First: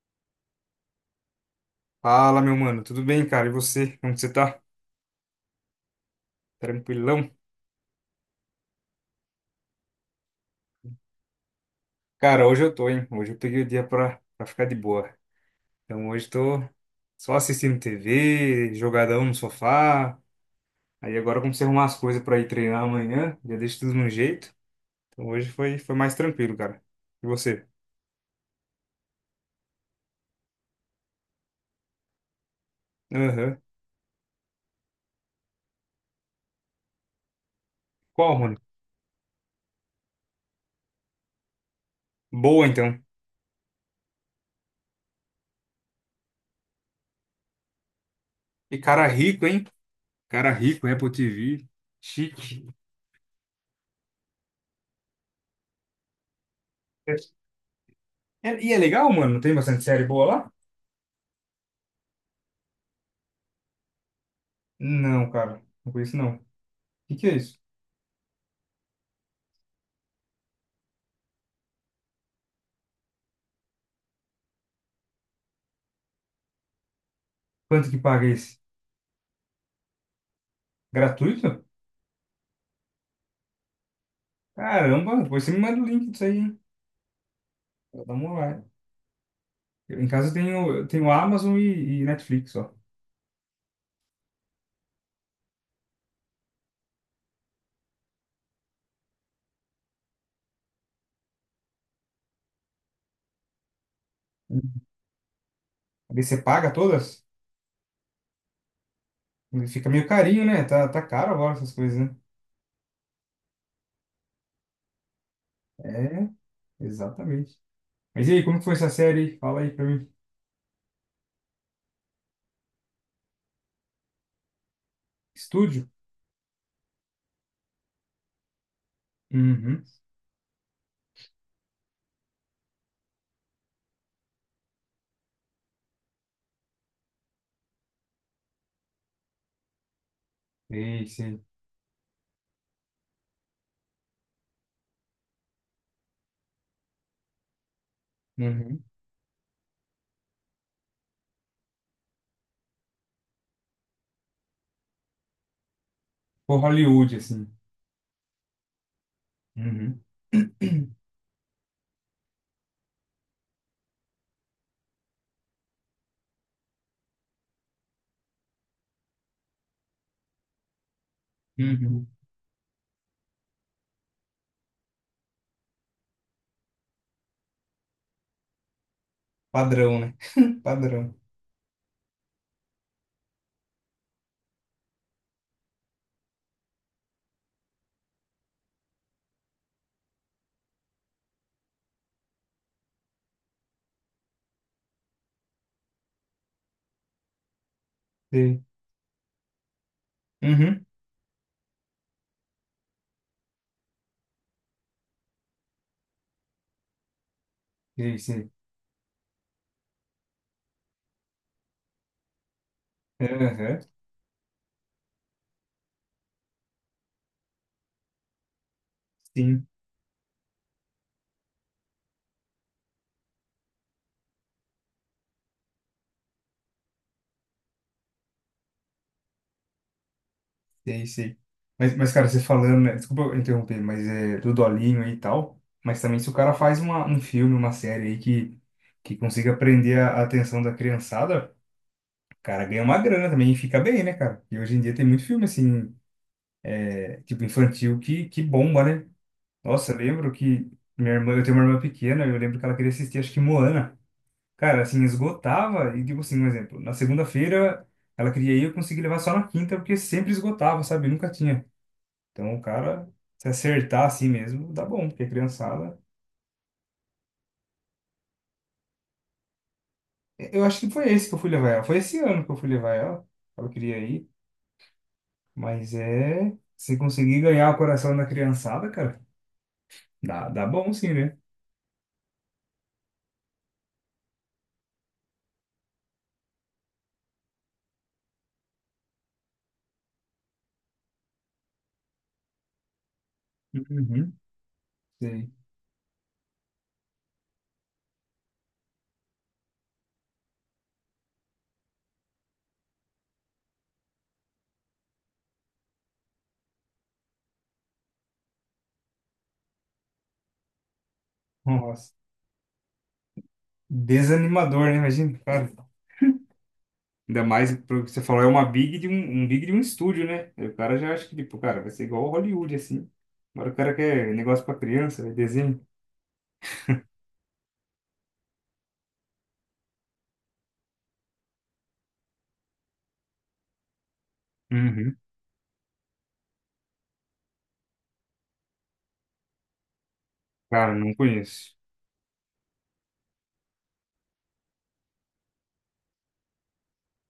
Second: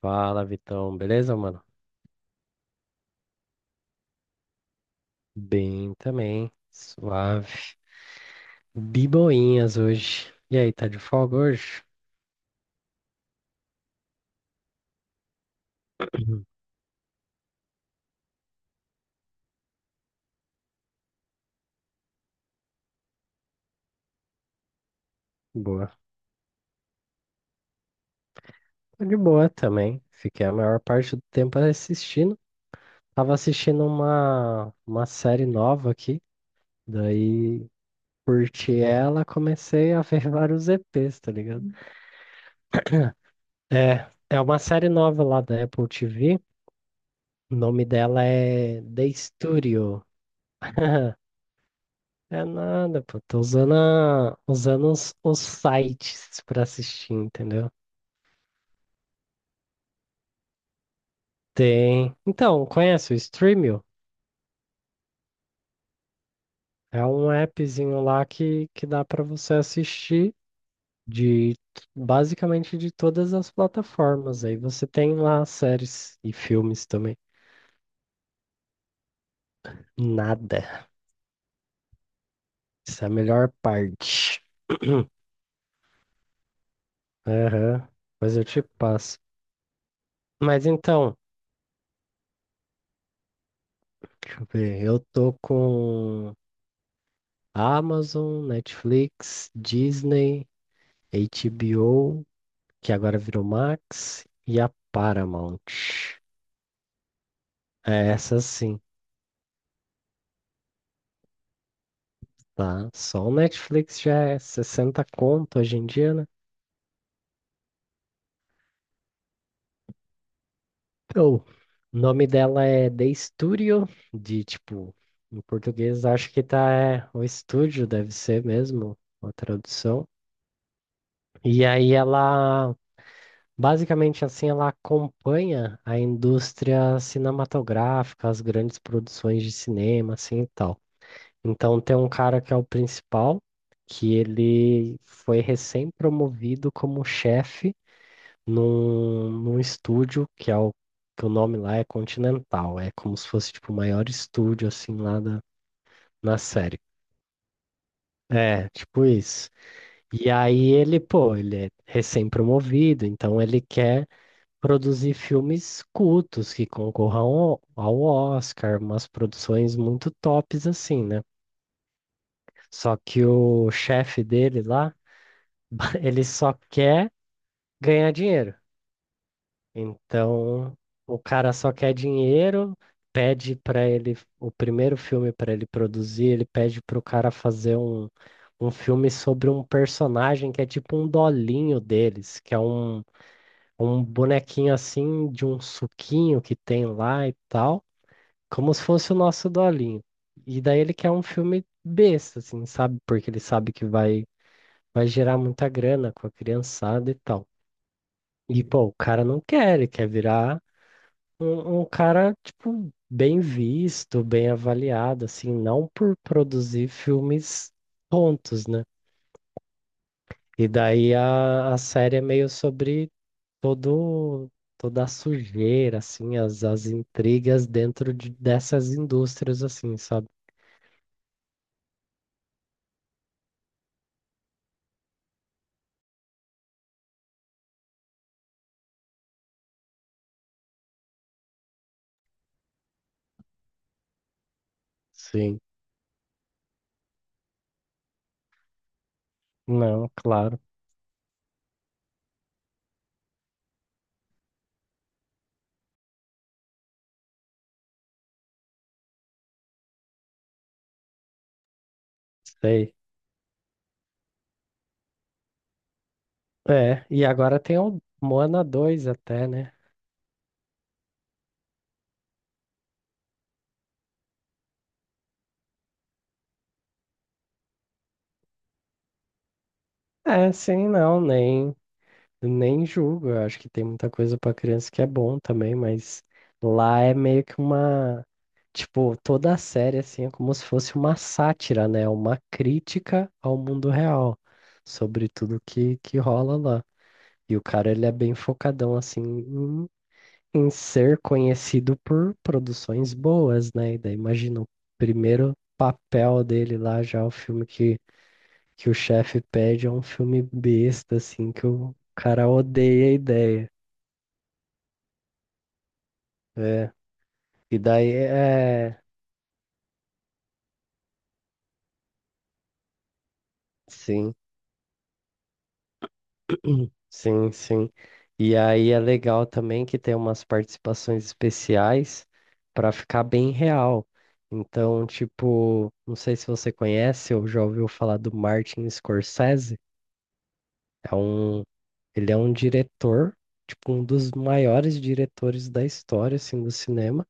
Fala, Vitão. Beleza, mano? Fala, meu mano, tudo bem, cara? E você? Como que você tá? Bem também. Tranquilão? Suave. Biboinhas hoje. E aí, tá de folga hoje? Cara, hoje eu tô, hein? Hoje eu peguei o dia pra ficar de boa. Então hoje Uhum. tô só assistindo TV, jogadão no sofá. Aí agora eu comecei a arrumar as coisas pra ir treinar amanhã, já deixo tudo no jeito. Então hoje foi, Boa. foi mais tranquilo, cara. E você? Tô de boa também. Fiquei a maior parte do tempo assistindo. Tava Aham. assistindo uma série nova aqui. Daí, Qual, mano? curti ela, comecei a ver vários EPs, tá ligado? Boa, então. É uma série nova lá da Apple TV. O nome dela E é cara The rico, hein? Studio. Cara rico, Apple TV. É Chique. nada, pô. Tô usando, usando os sites pra assistir, É- entendeu? E é legal, mano? Tem bastante série boa lá? Tem. Então, conhece o Streamio? Não, cara. Não conheço, não. O É que um é isso? appzinho lá que dá pra você assistir de basicamente de todas as plataformas. Aí você tem lá séries e filmes também. Quanto que paga esse? Nada. Gratuito? Isso é a melhor parte. Caramba, depois você me manda o link disso aí, hein? Aham. Eu dou uma Mas eu te olhada. passo. Em casa Mas eu tenho então, Amazon e Netflix, ó. deixa eu ver. Eu tô com. Amazon, Netflix, Disney, HBO, que agora virou Max, e a Paramount. Aí você paga todas? É essa sim, Fica meio carinho, né? Tá caro agora essas coisas, né? tá? Só o Netflix já é 60 conto hoje em dia, né? É, exatamente. Mas e aí, como que foi essa série? Fala aí pra mim. Então, o nome dela é The Studio, de tipo, em Estúdio? português acho que tá é, o estúdio, deve ser mesmo a Uhum. tradução. E aí ela basicamente, assim, ela acompanha a indústria cinematográfica, as grandes produções de cinema, assim e tal. Sei, sei. Então, tem um cara que é o principal, que ele foi recém-promovido como chefe Uhum. num estúdio que é o que o nome lá é Continental. É como se fosse tipo o maior estúdio assim lá da, na Por série. Hollywood, assim. É, tipo isso. Uhum. E aí ele, pô, ele é recém-promovido, então ele quer produzir filmes cultos que concorram ao Oscar, umas produções muito tops assim, né? Uhum. Só que o chefe dele lá, ele só quer ganhar dinheiro. Padrão, né? Então, Padrão. o cara só quer dinheiro, pede para ele o primeiro filme para ele produzir, ele pede pro cara fazer um filme sobre um personagem que é tipo um dolinho deles, que é um bonequinho assim de um suquinho que tem lá e tal. Sei. Como se fosse o nosso dolinho. E daí Uhum. ele quer um filme besta, assim, sabe? Porque ele sabe vai gerar muita grana com a criançada e tal. Sei, sei. E, pô, o cara não quer, ele quer virar um cara, tipo, bem Aham. visto, bem avaliado, assim, não por produzir filmes tontos, né? Sim. E daí a série é meio sobre todo, toda a sujeira, assim, as intrigas dentro de, dessas indústrias, assim, sabe? Sei, sei. Mas, cara, você falando, né? Desculpa eu interromper, mas é do Dolinho aí e tal. Mas também se o cara faz um filme, uma série aí que consiga prender a atenção da criançada, o cara ganha uma grana também e fica bem, né, cara? E hoje em dia tem muito filme, Sim. assim, é, tipo infantil que bomba, né? Nossa, eu Não, lembro claro, que minha irmã, eu tenho uma irmã pequena, eu lembro que ela queria assistir, acho que Moana. Cara, assim, esgotava, e tipo assim, um exemplo, na segunda-feira ela queria ir, eu consegui levar só na quinta, porque sempre esgotava, sabe? Nunca tinha. Então, o sei. cara, se acertar assim mesmo, dá bom, porque a criançada. É, e agora tem o Moana 2 até, né? É, eu acho que foi esse que eu fui levar ela. Foi esse ano que eu fui levar ela. Ela queria ir. Mas é. Se conseguir ganhar o coração da criançada, cara, dá, É, dá sim, bom sim, não, né? Nem julgo. Eu acho que tem muita coisa pra criança que é bom também, mas lá é meio que uma. Tipo, toda a série, assim, é como se fosse uma sátira, né? É uma crítica ao mundo Uhum. real, sobre Sei. tudo que rola lá. E o cara, ele é bem focadão, assim, em ser conhecido por produções boas, né? E daí imagina o primeiro papel dele lá, já o filme que o chefe pede é um filme besta, assim, que o Nossa. cara odeia a ideia. Desanimador, né? Imagina, cara. É. Ainda mais E pro que daí você falou, é uma big é. de um, um big de um estúdio, né? Aí o cara já acha que, tipo, cara, vai ser igual ao Hollywood, assim. Agora o cara quer Sim, negócio pra criança, né? Desenho. sim. E aí é legal também que tem umas participações especiais para ficar bem real. Então, Uhum. tipo, não sei se você conhece ou já ouviu falar do Martin Scorsese. Cara, não É um conheço. Ele é um diretor, tipo, um dos maiores diretores da história, assim, do cinema.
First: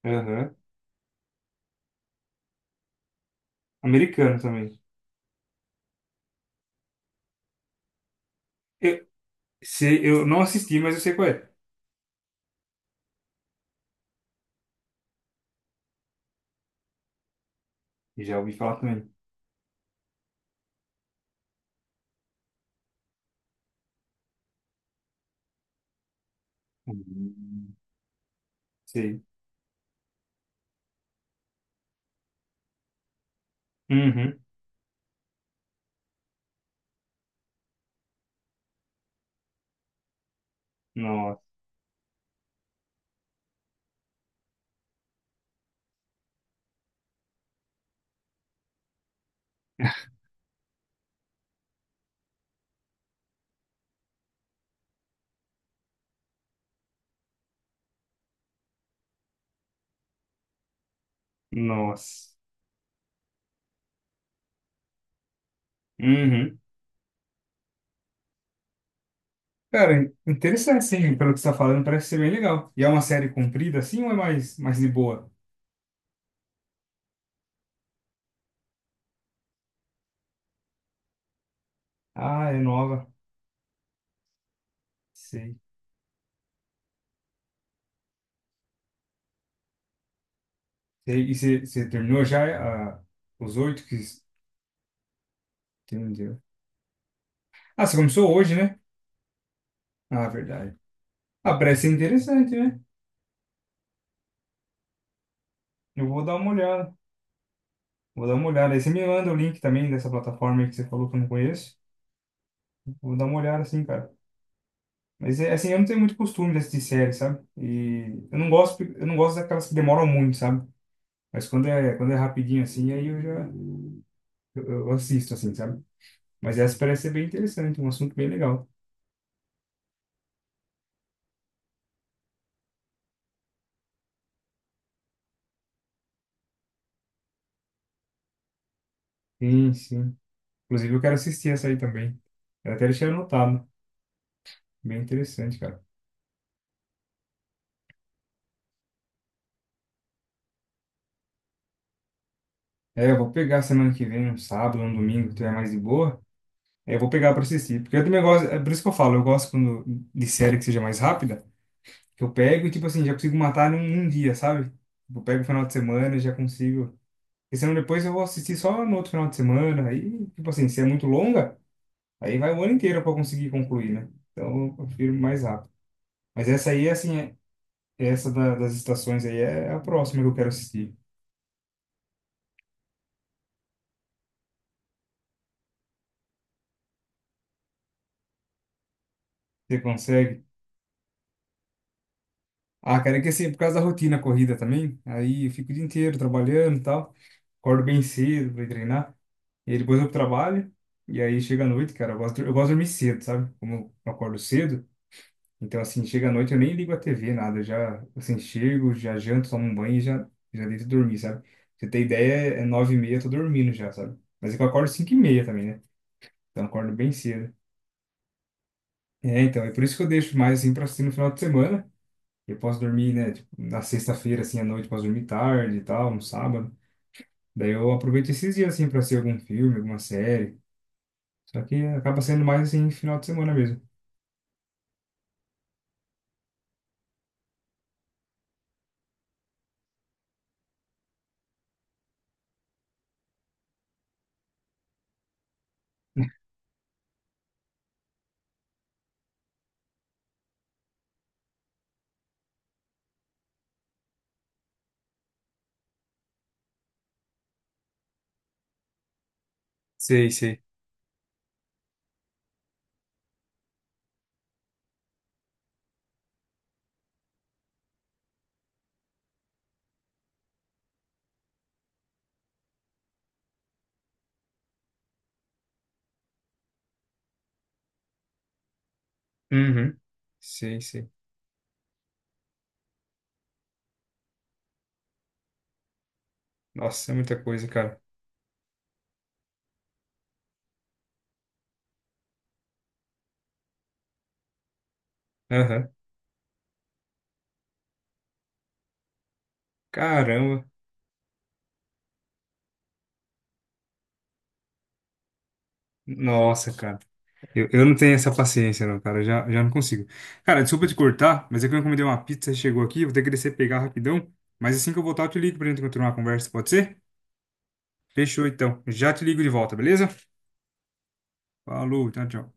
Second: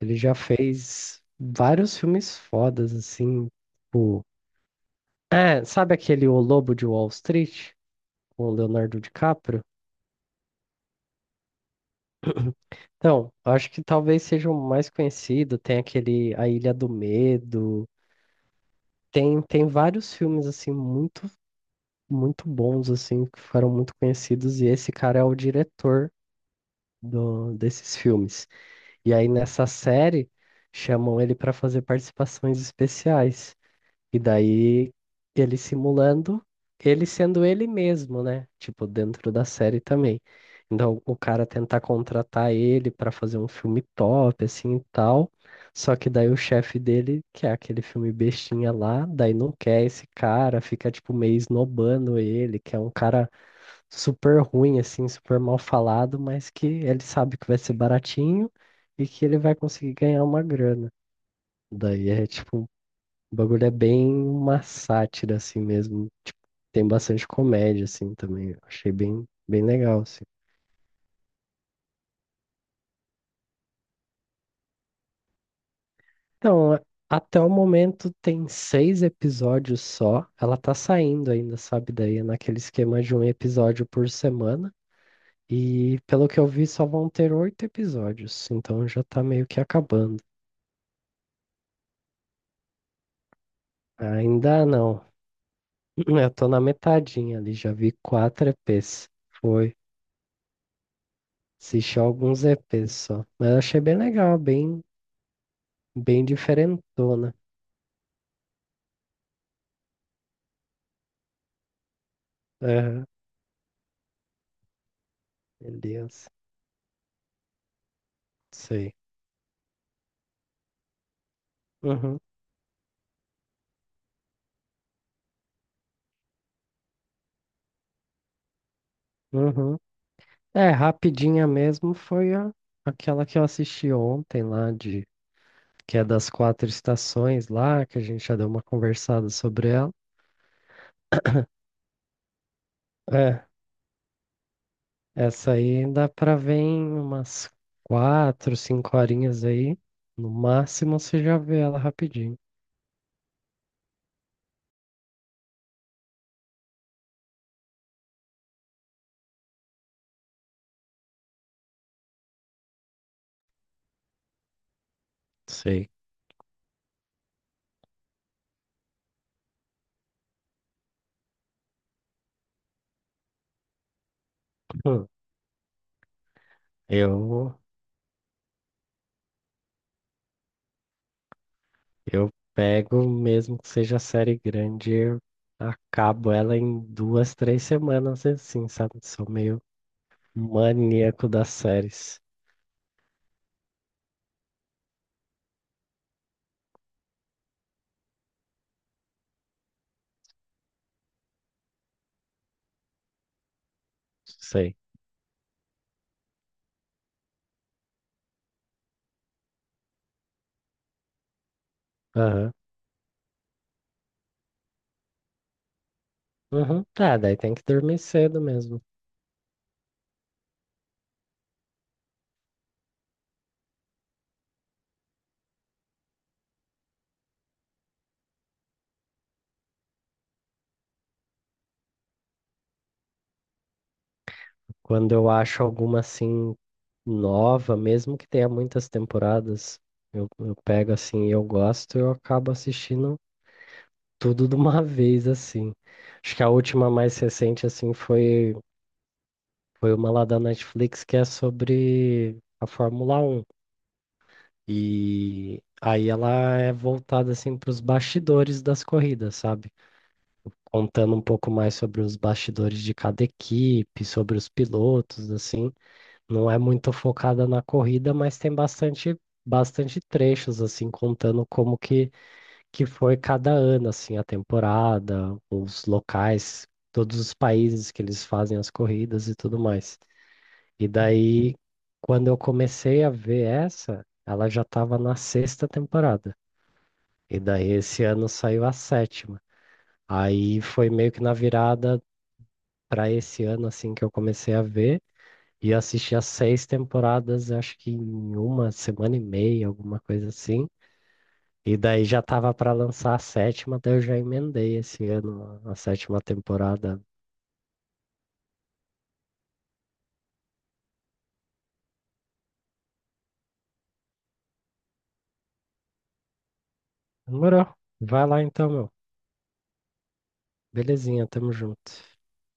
Ele já Aham. fez vários filmes fodas, assim, tipo... Americano também. É, sabe aquele O Lobo de Wall Street, com o Leonardo Eu, DiCaprio? sei, eu não assisti, mas eu sei qual é. Então, eu acho que talvez seja o mais conhecido, tem aquele A Ilha do Medo, E já ouvi falar também. tem vários filmes, assim, muito bons, assim, que foram muito conhecidos, e esse cara é o diretor Hum. desses filmes. E Sei. aí nessa série chamam ele para fazer participações especiais. E Uhum. daí ele simulando ele sendo ele mesmo, né? Tipo, dentro da série também. Então o Nossa. cara tentar contratar ele para fazer um filme top assim e tal. Só que daí o chefe dele, que é aquele filme bestinha lá, daí não quer esse cara, fica tipo meio esnobando ele, que é um cara super ruim, assim, super mal falado, mas que ele sabe que vai ser baratinho e que ele vai conseguir ganhar uma grana. Daí é Nossa. tipo, o bagulho é bem uma sátira, assim mesmo. Tipo, Uhum. tem bastante comédia, assim, também. Eu achei bem legal, Cara, assim. interessante, sim. Pelo que você tá falando, parece ser bem legal. E é uma série comprida, assim, ou é mais de boa? Então, a- Até o momento tem seis episódios só. Ela tá saindo ainda, sabe? Daí é Ah, naquele é esquema nova. de um episódio por semana. Sei. E pelo que eu vi, só vão ter oito episódios, então já tá meio que acabando. Sei. E você terminou já, ah, os oito que... Ainda não. Eu Entendeu. tô na metadinha ali, já Ah, vi você começou quatro hoje, né? EPs. Foi. Ah, verdade. Ah, parece ser Assisti alguns interessante, né? EPs só. Mas eu achei Eu vou bem dar uma olhada. diferentona. Vou dar uma olhada. Aí você me manda o link também dessa plataforma aí que você falou que eu não conheço. Aham. Vou dar uma olhada assim, cara. Mas é, assim, Meu eu não tenho muito Deus. costume de assistir série, sabe? E Sei. eu não gosto daquelas que demoram muito, sabe? Mas quando é Uhum. rapidinho assim, aí eu já eu assisto assim, sabe? Mas essa parece ser bem interessante, um assunto bem legal. Uhum. É, rapidinha mesmo foi aquela que eu assisti ontem lá, de, que é das quatro estações lá, que a gente já deu uma conversada sobre Sim, ela. sim. Inclusive eu quero assistir essa aí também. Eu até deixei É. anotado. Bem Essa interessante, cara. aí dá pra ver em umas quatro, cinco horinhas aí. No máximo você já vê ela rapidinho. É, eu vou pegar semana que vem, um sábado, um domingo, que tiver mais de boa. É, eu vou pegar pra assistir. Porque eu também gosto, é por isso que eu falo, eu gosto quando, de série que seja mais rápida. Que eu pego e, tipo assim, já consigo matar num dia, sabe? Tipo, eu pego o final de Sei. semana e já consigo. Porque senão depois eu vou assistir só no outro final de semana. Aí, tipo assim, se é muito longa, aí vai o ano inteiro para conseguir concluir, né? Então eu Hum. prefiro mais rápido. Mas essa aí, assim, Eu, essa das estações aí é a próxima que eu quero assistir. eu pego, mesmo que seja série grande, eu acabo ela em duas, três semanas assim, sabe? Sou meio Você consegue? maníaco das séries. Ah, cara, é que assim, é por causa da rotina corrida também, aí eu fico o dia inteiro trabalhando e tal. Acordo bem cedo pra ir treinar. E aí depois eu trabalho. E aí chega à noite, cara, eu gosto de dormir cedo, sabe? Como eu acordo Sei. cedo. Então, assim, chega à noite, eu nem ligo a TV, nada. Eu já, assim, chego, já janto, tomo um banho e já, já deito dormir, sabe? Pra você ter ideia, Aham. é nove e meia, eu tô dormindo já, sabe? Mas é que eu acordo cinco e meia também, né? Então, eu Uhum. acordo bem Tá, daí cedo. tem que dormir cedo mesmo. É, então, é por isso que eu deixo mais, assim, pra assistir no final de semana. Eu posso dormir, né? Tipo, na sexta-feira, assim, à noite, eu posso dormir tarde e tal, no sábado. Daí eu aproveito esses dias, assim, pra assistir algum filme, alguma série. Só que acaba sendo mais, assim, final de semana mesmo. Quando eu acho alguma assim nova, mesmo que tenha muitas temporadas, eu pego assim e eu gosto, eu acabo assistindo tudo de uma vez assim. Acho que a última mais recente assim foi uma lá da Netflix que é sobre a Fórmula 1. E aí ela é voltada assim para os bastidores das corridas, sabe? Sei, sei. Contando um pouco mais sobre os bastidores de cada equipe, sobre os pilotos, assim. Não é muito focada na corrida, mas tem bastante trechos, assim, contando que foi cada ano, assim, a temporada, os locais, todos os países que eles fazem as corridas e tudo Uhum. mais. Sei, E sei. daí, quando eu comecei a ver essa, ela já estava na sexta temporada. Nossa, é muita E coisa, daí, cara. esse ano saiu a sétima. Aí foi meio que na virada para esse ano, assim, que eu comecei a ver. E eu Aham. assisti as seis temporadas, eu acho que em uma semana e meia, alguma coisa Caramba. assim. E daí já tava pra lançar a sétima, daí eu já emendei esse ano a sétima Nossa, cara. temporada. Eu não tenho essa paciência, não, cara. Já não consigo. Cara, desculpa te cortar, mas é que eu encomendei uma pizza e chegou aqui. Vou ter que descer e pegar rapidão. Mas assim que eu voltar, eu te ligo pra gente continuar a conversa, pode ser? Demorou. Vai lá Fechou, então, então. meu. Já te ligo de volta, beleza? Belezinha, tamo junto. Falou, tchau, tchau.